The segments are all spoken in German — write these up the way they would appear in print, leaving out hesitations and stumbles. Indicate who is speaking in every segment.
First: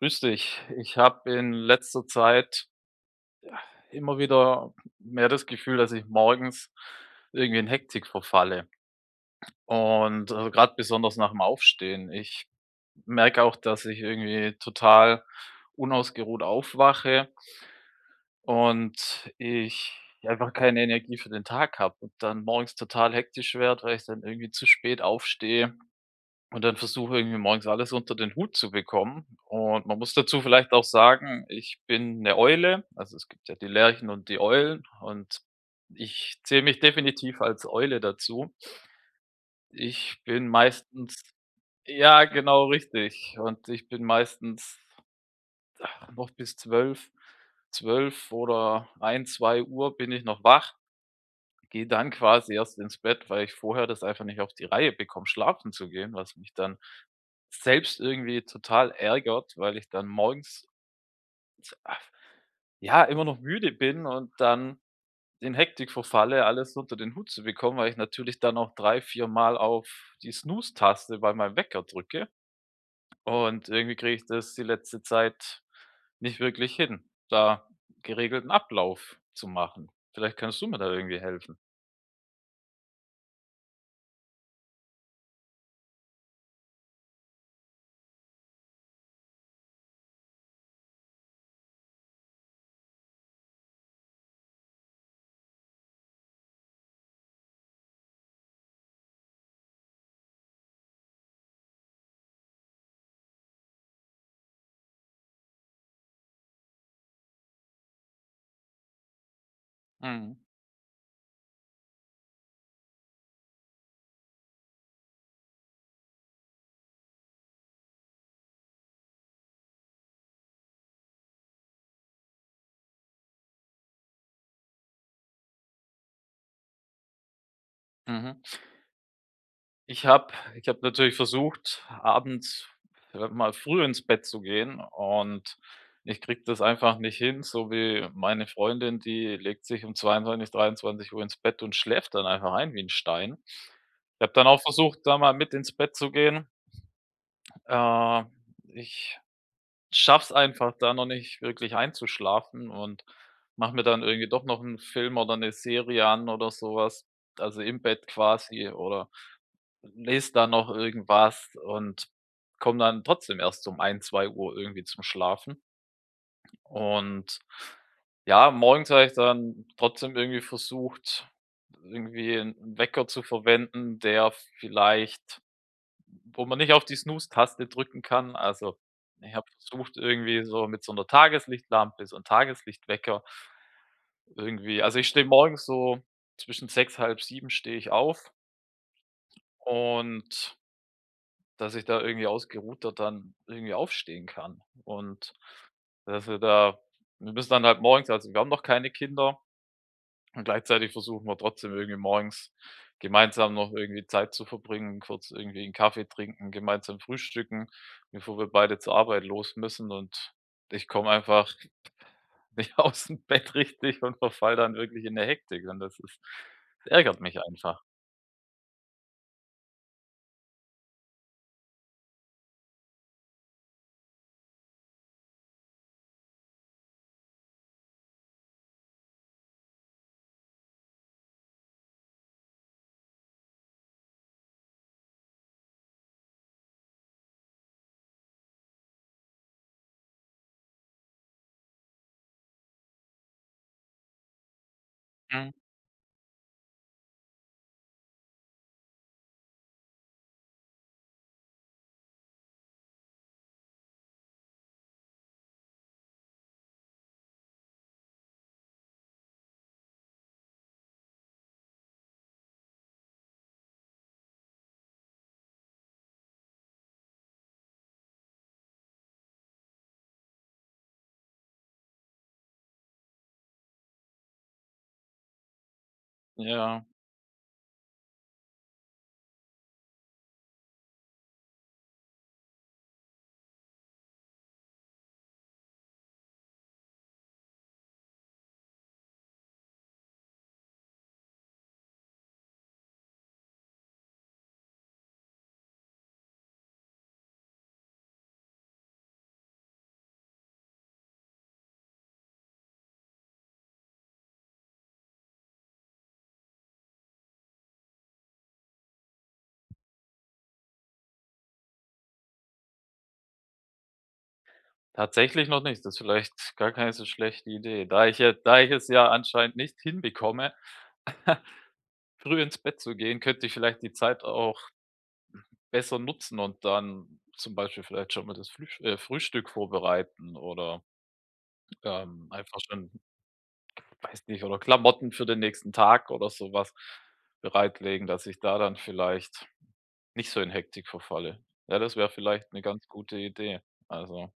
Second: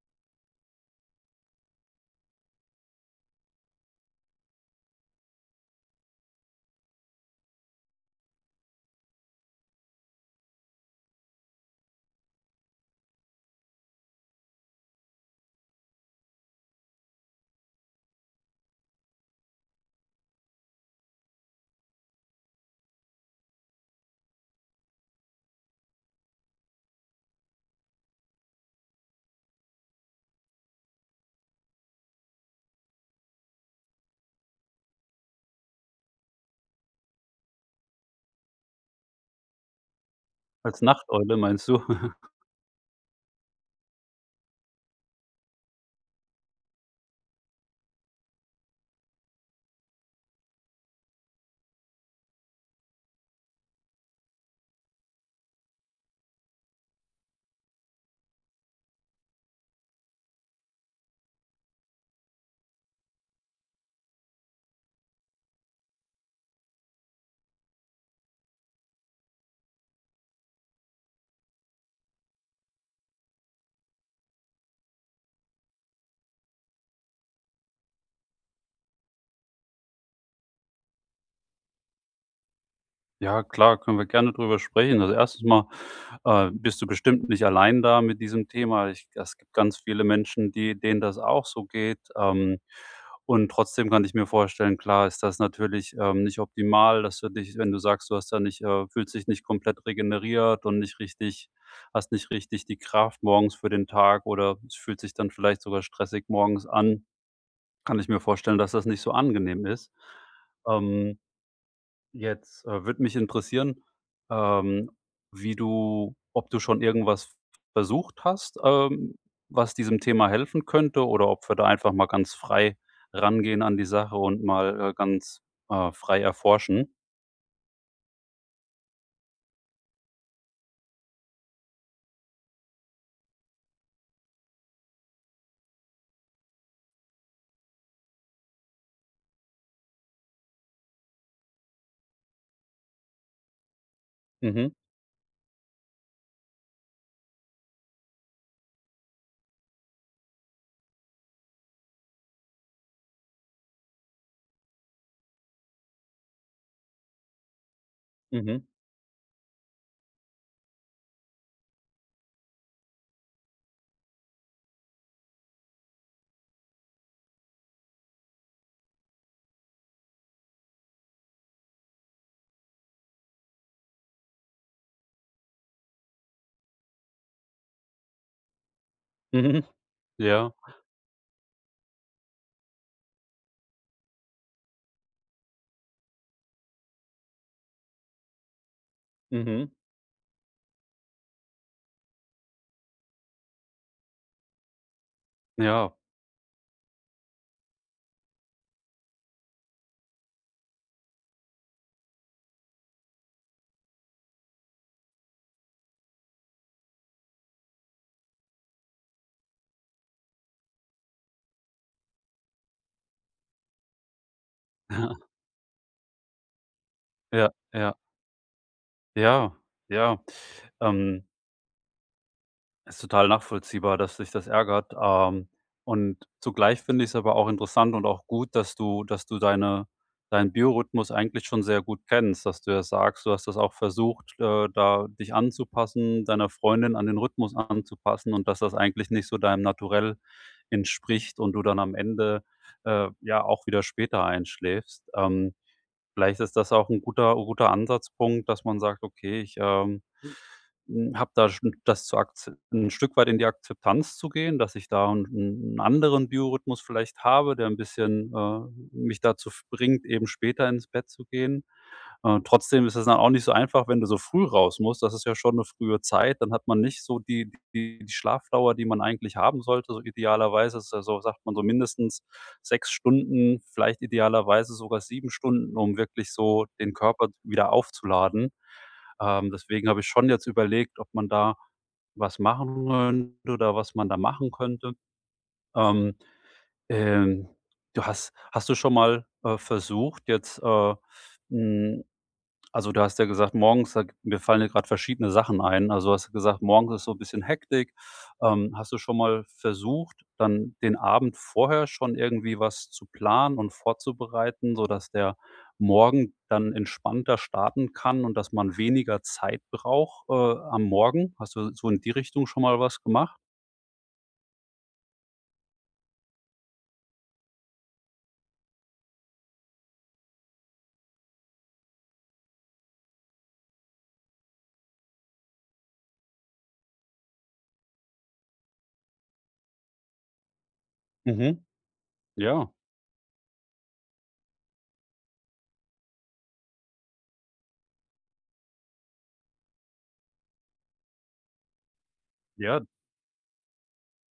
Speaker 1: Grüß dich. Ich habe in letzter Zeit immer wieder mehr das Gefühl, dass ich morgens irgendwie in Hektik verfalle und grad besonders nach dem Aufstehen. Ich merke auch, dass ich irgendwie total unausgeruht aufwache und ich einfach keine Energie für den Tag habe und dann morgens total hektisch werde, weil ich dann irgendwie zu spät aufstehe. Und dann versuche irgendwie morgens alles unter den Hut zu bekommen. Und man muss dazu vielleicht auch sagen, ich bin eine Eule. Also, es gibt ja die Lerchen und die Eulen und ich zähle mich definitiv als Eule dazu. Ich bin
Speaker 2: Als
Speaker 1: meistens
Speaker 2: Nachteule meinst du?
Speaker 1: Ja, genau richtig. Und ich bin meistens noch bis zwölf oder ein zwei Uhr bin ich noch wach, gehe dann quasi erst ins Bett, weil ich vorher das einfach nicht auf die Reihe bekomme, schlafen zu gehen, was mich dann selbst irgendwie total ärgert, weil ich dann morgens, ach, ja, immer noch müde bin und dann in Hektik verfalle, alles unter den Hut zu bekommen, weil ich natürlich dann auch 3 4 Mal auf die Snooze-Taste bei meinem Wecker drücke und irgendwie kriege ich das die letzte Zeit nicht wirklich hin, da geregelten Ablauf zu machen. Vielleicht kannst du mir da irgendwie helfen.
Speaker 2: Ja, klar, können wir gerne drüber sprechen. Also, erstens mal, bist du bestimmt nicht allein da mit diesem Thema. Ich Es gibt ganz viele Menschen, die denen das auch so geht. Und trotzdem kann ich mir vorstellen, klar ist das natürlich, nicht optimal, dass du dich wenn du sagst, du hast da nicht fühlst dich nicht komplett regeneriert und nicht richtig hast nicht richtig die Kraft morgens für den Tag oder es fühlt sich dann vielleicht sogar stressig morgens an, kann ich mir vorstellen, dass das nicht so angenehm ist.
Speaker 1: Mhm.
Speaker 2: Ähm Jetzt, würde mich interessieren, ähm, wie du ob du schon irgendwas versucht hast, was diesem Thema helfen könnte oder ob wir da einfach mal ganz frei rangehen an die Sache und mal, ganz, frei erforschen.
Speaker 1: Mhm. Ich habe natürlich versucht, abends mal früh ins Bett zu gehen und ich kriege das einfach nicht hin, so wie meine Freundin, die legt sich um 22 Uhr ins Bett und schläft dann einfach ein wie ein Stein. Ich habe dann auch
Speaker 2: Mhm,
Speaker 1: versucht, da mal mit ins Bett zu gehen. Äh, ich schaff's einfach da noch nicht wirklich einzuschlafen und mache mir dann irgendwie doch noch einen Film oder eine Serie an oder sowas, also im Bett
Speaker 2: mhm,
Speaker 1: quasi oder lese dann noch irgendwas und komme dann trotzdem erst um ein zwei Uhr irgendwie zum Schlafen. Und ja, morgens habe ich dann trotzdem irgendwie versucht, irgendwie 'n Wecker zu verwenden, der vielleicht wo man nicht auf die Snooze-Taste drücken kann. Also, ich habe
Speaker 2: mhm,
Speaker 1: versucht, irgendwie
Speaker 2: ja,
Speaker 1: so mit so einer Tageslichtlampe, so 'n Tageslichtwecker irgendwie also, ich stehe morgens so zwischen sechs halb sieben stehe ich auf
Speaker 2: mhm,
Speaker 1: und dass ich da irgendwie ausgeruhter dann irgendwie aufstehen kann und
Speaker 2: ja,
Speaker 1: dass wir da wir müssen dann halt morgens also, wir haben noch keine Kinder und gleichzeitig versuchen wir trotzdem irgendwie morgens gemeinsam noch irgendwie Zeit zu verbringen, kurz irgendwie einen Kaffee trinken, gemeinsam frühstücken, bevor wir beide zur Arbeit los müssen und ich komme einfach nicht aus dem Bett richtig und verfall dann wirklich in der Hektik und das ist das ärgert mich
Speaker 2: ja,
Speaker 1: einfach.
Speaker 2: ja, ja, ja. Ähm Ist total nachvollziehbar, dass dich das ärgert. Und zugleich finde ich es aber auch interessant und auch gut, dass du deinen Biorhythmus eigentlich schon sehr gut kennst, dass du ja sagst, du hast das auch versucht, da dich anzupassen, deiner Freundin an den Rhythmus anzupassen und dass das eigentlich nicht so deinem Naturell entspricht und du dann am Ende, ja, auch wieder später einschläfst.
Speaker 1: Mhm.
Speaker 2: Vielleicht ist das auch ein guter Ansatzpunkt, dass man sagt: „Okay, ich, " habe da schon das zu akze 'n Stück weit in die Akzeptanz zu gehen, dass ich da einen 'n anderen Biorhythmus vielleicht habe, der ein bisschen, mich dazu bringt, eben später ins Bett zu gehen. Trotzdem ist es dann auch nicht so einfach, wenn du so früh raus musst. Das ist ja schon eine frühe Zeit. Dann hat man nicht so die Schlafdauer, die man eigentlich haben sollte. So idealerweise ist ja so sagt man so mindestens 6 Stunden, vielleicht idealerweise sogar 7 Stunden, um wirklich so
Speaker 1: Ja.
Speaker 2: den Körper wieder aufzuladen. Deswegen habe ich schon jetzt überlegt, ob man da was machen könnte oder was man da machen könnte. Ähm, ähm, Du hast du schon mal, versucht, jetzt, hm also, du hast ja gesagt, morgens, da mir fallen ja grad verschiedene Sachen ein. Also, hast du gesagt, morgens ist so ein bisschen Hektik. Hast du schon mal versucht, dann den Abend vorher schon irgendwie was zu planen und vorzubereiten, sodass der Morgen dann entspannter starten kann und dass man weniger Zeit braucht, am Morgen? Hast du so in die Richtung schon mal was gemacht?
Speaker 1: Tatsächlich noch nicht. Das ist vielleicht gar keine so schlechte Idee. Da ich es ja anscheinend nicht hinbekomme, früh ins Bett zu gehen, könnte ich vielleicht die Zeit auch besser nutzen und dann zum Beispiel vielleicht schon mal das Flüsch Frühstück vorbereiten oder,
Speaker 2: Mhm.
Speaker 1: einfach
Speaker 2: Ja,
Speaker 1: schon, weiß nicht oder Klamotten für den nächsten Tag oder sowas bereitlegen, dass ich da dann vielleicht nicht so in Hektik verfalle. Ja, das wäre vielleicht eine
Speaker 2: ja.
Speaker 1: ganz gute Idee. Also,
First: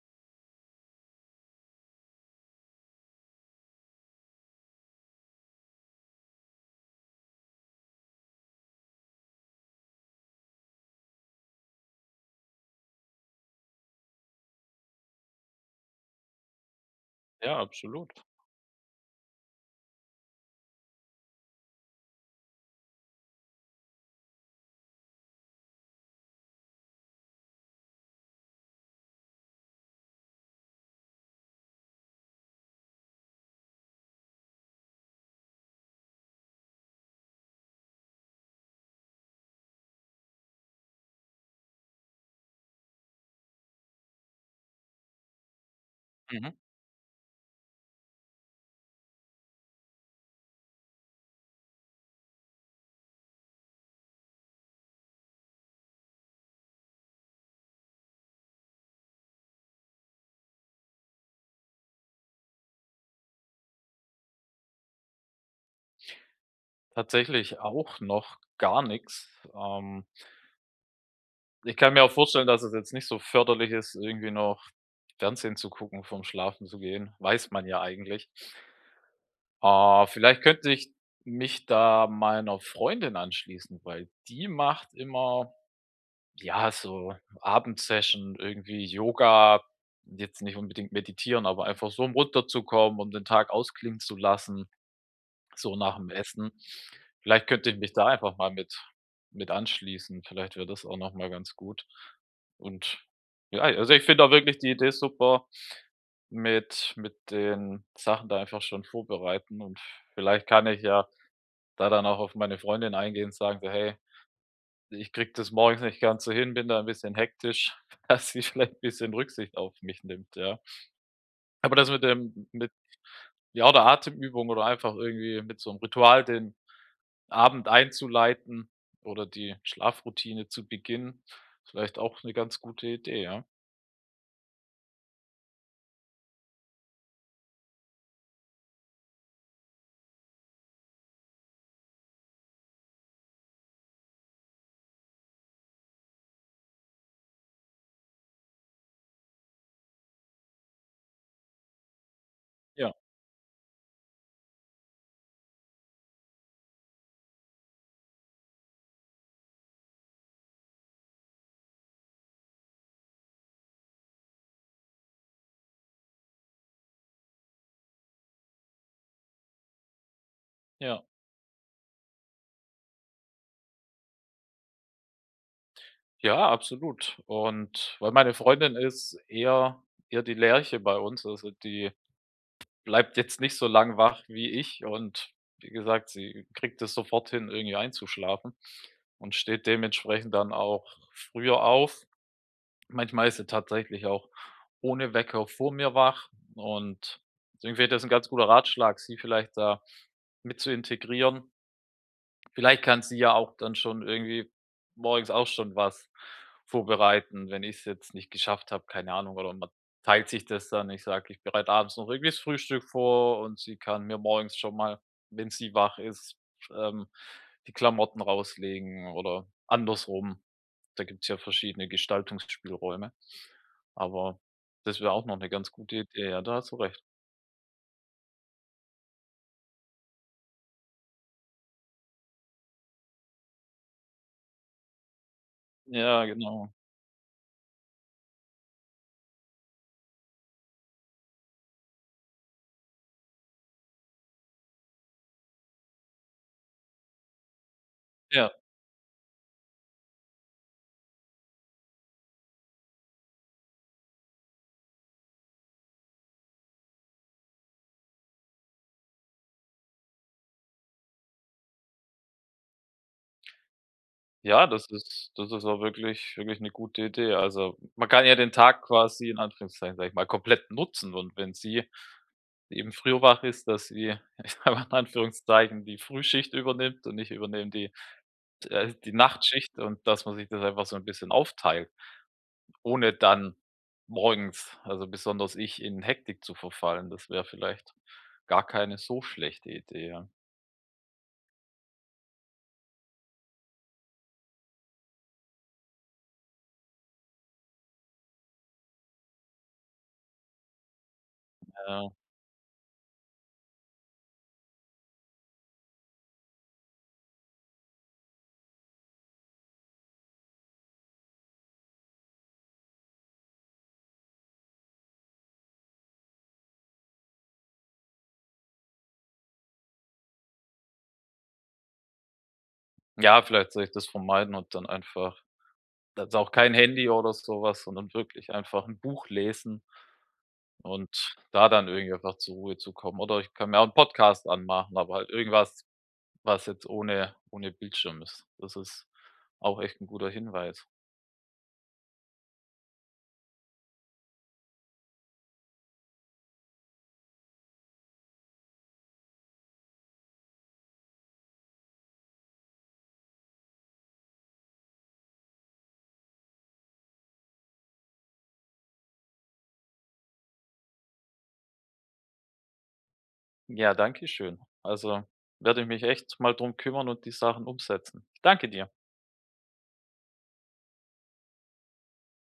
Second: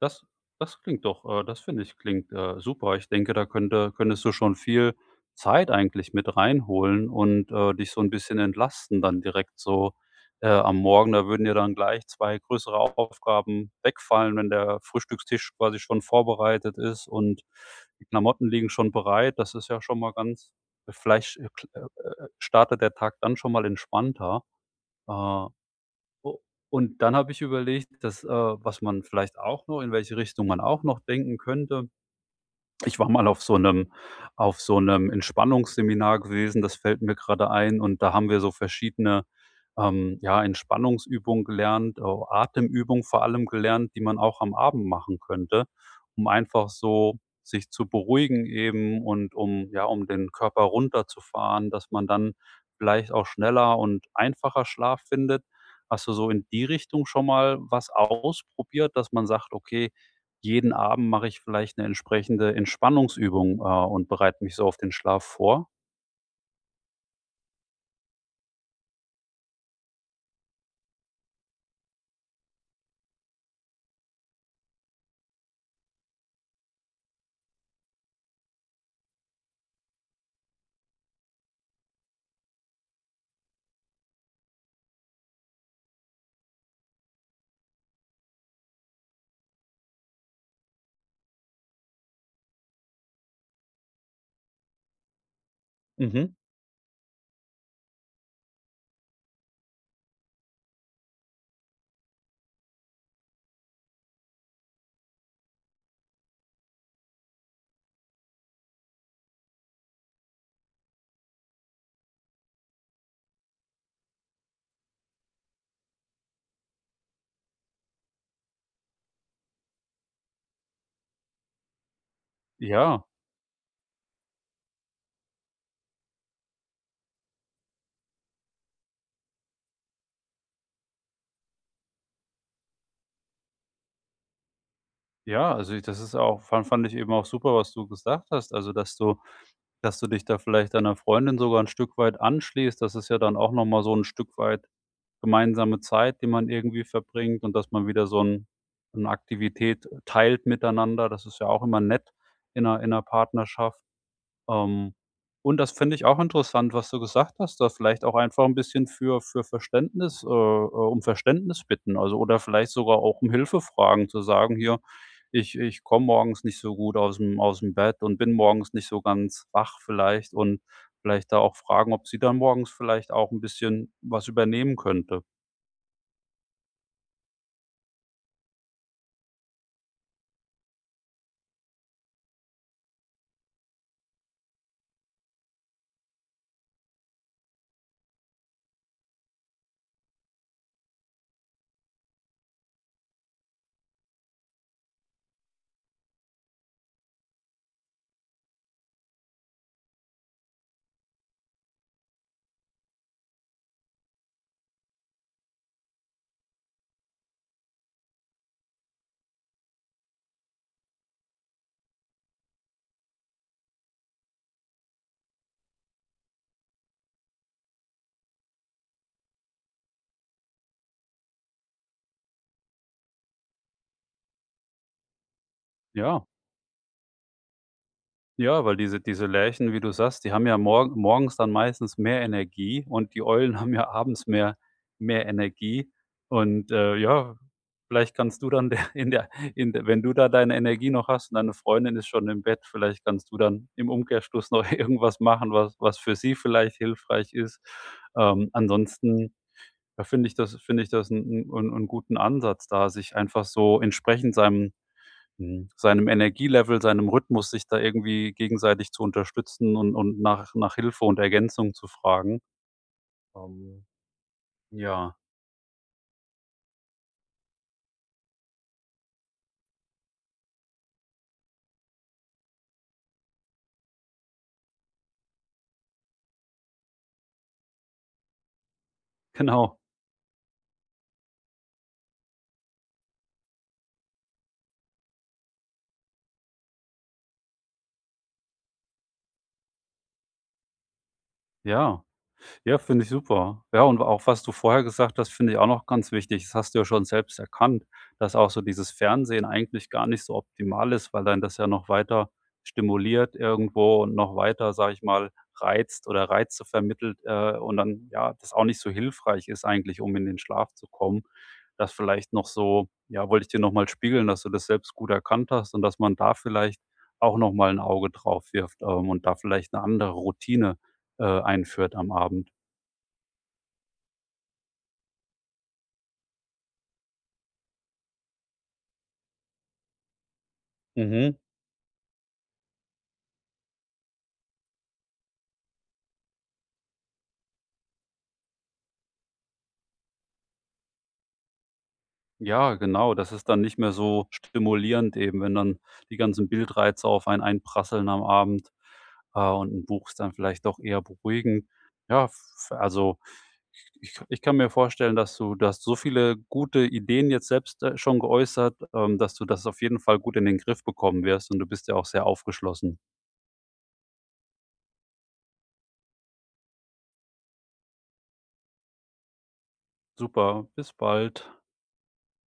Speaker 2: Das das klingt doch, das finde ich, klingt, super. Ich denke, da könntest du schon viel Zeit eigentlich mit reinholen und, dich so ein bisschen entlasten dann direkt so, am Morgen. Da würden dir dann gleich 2 größere Aufgaben wegfallen, wenn der Frühstückstisch quasi schon vorbereitet ist und
Speaker 1: ja,
Speaker 2: die
Speaker 1: absolut.
Speaker 2: Klamotten liegen schon bereit. Das ist ja schon mal ganz vielleicht, kl startet der Tag dann schon mal entspannter. Äh U und dann habe ich überlegt, dass, was man vielleicht auch noch in welche Richtung man auch noch denken könnte. Ich war mal auf so einem Entspannungsseminar gewesen, das fällt mir gerade ein, und da haben wir so verschiedene, ja, Entspannungsübungen gelernt, au Atemübungen vor allem gelernt, die man auch am Abend machen könnte, um
Speaker 1: Mhm.
Speaker 2: einfach so sich zu beruhigen eben und um ja, um den Körper runterzufahren, dass man dann vielleicht auch schneller und einfacher Schlaf findet. Hast du so in die Richtung schon mal was ausprobiert, dass man sagt: „Okay, jeden Abend mache ich vielleicht eine entsprechende Entspannungsübung, und bereite mich so auf den Schlaf vor.
Speaker 1: Tatsächlich auch noch gar nichts. Ähm, ich kann mir auch vorstellen, dass es jetzt nicht so förderlich ist, irgendwie noch Fernsehen zu gucken, vorm Schlafen zu gehen. Weiß man ja eigentlich. Vielleicht könnte ich mich da meiner Freundin anschließen, weil die macht immer, ja, so Abendsession, irgendwie Yoga, jetzt nicht unbedingt meditieren, aber einfach so, um runterzukommen, um den Tag ausklingen zu lassen. So nach dem
Speaker 2: Mhm.
Speaker 1: Essen. Vielleicht könnte ich mich da einfach mal mit anschließen. Vielleicht wäre das auch noch mal ganz gut. Und ja, also, ich finde auch wirklich die Idee super mit den Sachen da einfach schon vorbereiten und vielleicht kann ich ja da dann auch auf meine Freundin eingehen und sagen so: „Hey, ich krieg das morgens nicht ganz so hin, bin da ein bisschen hektisch“, dass sie vielleicht ein bisschen Rücksicht auf mich nimmt, ja. Aber das mit dem mit
Speaker 2: Ja,
Speaker 1: ja, oder Atemübung oder einfach irgendwie mit so einem Ritual den Abend einzuleiten oder die Schlafroutine zu beginnen. Vielleicht auch eine ganz gute Idee, ja.
Speaker 2: ja, also i das ist auch fand ich eben auch super, was du gesagt hast. Also, dass du dich da vielleicht deiner Freundin sogar ein Stück weit anschließt. Das ist ja dann auch noch mal so ein Stück weit gemeinsame Zeit, die man irgendwie verbringt und dass man wieder so 'n 'ne Aktivität teilt miteinander. Das ist ja auch immer nett in
Speaker 1: Ja,
Speaker 2: 'ner Partnerschaft. Ähm, und das finde ich auch interessant, was du gesagt hast, da vielleicht auch einfach ein bisschen für Verständnis um Verständnis bitten, also, oder vielleicht sogar auch um Hilfe fragen, zu sagen: „Hier, ich komme morgens nicht so gut aus dem Bett und bin morgens nicht so ganz wach vielleicht" und
Speaker 1: ja.
Speaker 2: vielleicht da auch fragen, ob sie dann morgens vielleicht auch ein bisschen was übernehmen könnte.
Speaker 1: Ja, absolut. Und weil meine Freundin ist eher die Lerche bei uns, also die bleibt jetzt nicht so lang wach wie ich und wie gesagt, sie kriegt es sofort hin, irgendwie einzuschlafen und steht dementsprechend dann auch früher auf. Manchmal ist sie tatsächlich auch ohne Wecker vor mir wach und deswegen wäre das ein ganz guter Ratschlag, sie vielleicht da mit zu integrieren. Vielleicht kann sie ja auch dann schon irgendwie morgens auch schon was vorbereiten, wenn ich es jetzt nicht geschafft habe, keine Ahnung. Oder man teilt sich das dann. Ich sage, ich bereite abends noch irgendwie das Frühstück vor und sie kann mir morgens schon mal, wenn sie wach ist, ähm, die Klamotten rauslegen oder andersrum. Da gibt es ja verschiedene Gestaltungsspielräume. Aber das wäre auch noch eine ganz gute
Speaker 2: Ja.
Speaker 1: Idee. Ja, da hast du recht.
Speaker 2: Ja, weil diese Lerchen, wie du sagst, die haben ja morgens dann meistens mehr Energie und die Eulen haben ja abends mehr Energie.
Speaker 1: Ja,
Speaker 2: Und,
Speaker 1: genau.
Speaker 2: ja, vielleicht kannst du dann der in der in der wenn du da deine Energie noch hast und deine Freundin ist schon im Bett, vielleicht kannst du dann im Umkehrschluss noch irgendwas machen, was für sie vielleicht hilfreich ist.
Speaker 1: Ja.
Speaker 2: Ansonsten, ja, finde ich das einen 'n 'n guten Ansatz da, sich einfach so entsprechend seinem Mhm. Seinem Energielevel, seinem Rhythmus, sich da irgendwie gegenseitig zu unterstützen und nach Hilfe und Ergänzung zu fragen. Ähm,
Speaker 1: Ja, das
Speaker 2: ja,
Speaker 1: ist das ist auch wirklich wirklich eine gute Idee. Also, man kann ja den Tag quasi in Anführungszeichen, sage ich mal, komplett nutzen und wenn sie eben früher wach ist, dass sie, ich sage mal in Anführungszeichen, die Frühschicht übernimmt und ich übernehme die
Speaker 2: genau,
Speaker 1: Nachtschicht und dass man sich das einfach so ein bisschen aufteilt, ohne dann morgens also, besonders ich, in Hektik zu verfallen. Das wäre vielleicht gar keine so schlechte Idee, ja.
Speaker 2: ja. Ja, finde ich super. Ja, und auch was du vorher gesagt hast, finde ich auch noch ganz wichtig. Das hast du ja schon selbst erkannt, dass auch so dieses Fernsehen eigentlich gar nicht so optimal ist, weil dann das ja noch
Speaker 1: Ja,
Speaker 2: weiter stimuliert irgendwo und noch weiter, sage ich mal, reizt oder Reize vermittelt, und dann, ja, das auch nicht so hilfreich ist eigentlich, um in den Schlaf zu kommen. Das vielleicht noch so ja, wollte ich dir noch mal spiegeln, dass du das selbst gut erkannt hast und dass man da vielleicht auch noch mal 'n Auge drauf wirft, und da vielleicht eine andere Routine, einführt am Abend.
Speaker 1: ja, vielleicht soll ich das vermeiden und dann einfach. Also, auch kein Handy oder sowas was, sondern wirklich einfach 'n Buch lesen
Speaker 2: Mhm.
Speaker 1: und da dann irgendwie einfach zur Ruhe zu kommen. Oder ich kann mir auch 'n Podcast anmachen, aber halt irgendwas, was jetzt ohne Bildschirm ist. Das ist auch echt 'n guter Hinweis.
Speaker 2: Ja, genau. Das ist dann nicht mehr so stimulierend eben, wenn dann die ganzen Bildreize auf einen einprasseln am Abend, und ein Buch ist dann vielleicht doch eher beruhigend. Ja, f also, ich kann mir vorstellen, dass du hast so viele gute Ideen jetzt selbst, schon geäußert, dass du das auf jeden Fall gut in den Griff bekommen wirst und du bist ja auch sehr aufgeschlossen.
Speaker 1: Ja, danke schön. Also, werde ich mich echt mal drum kümmern und die Sachen umsetzen. Danke dir.
Speaker 2: Super, bis bald.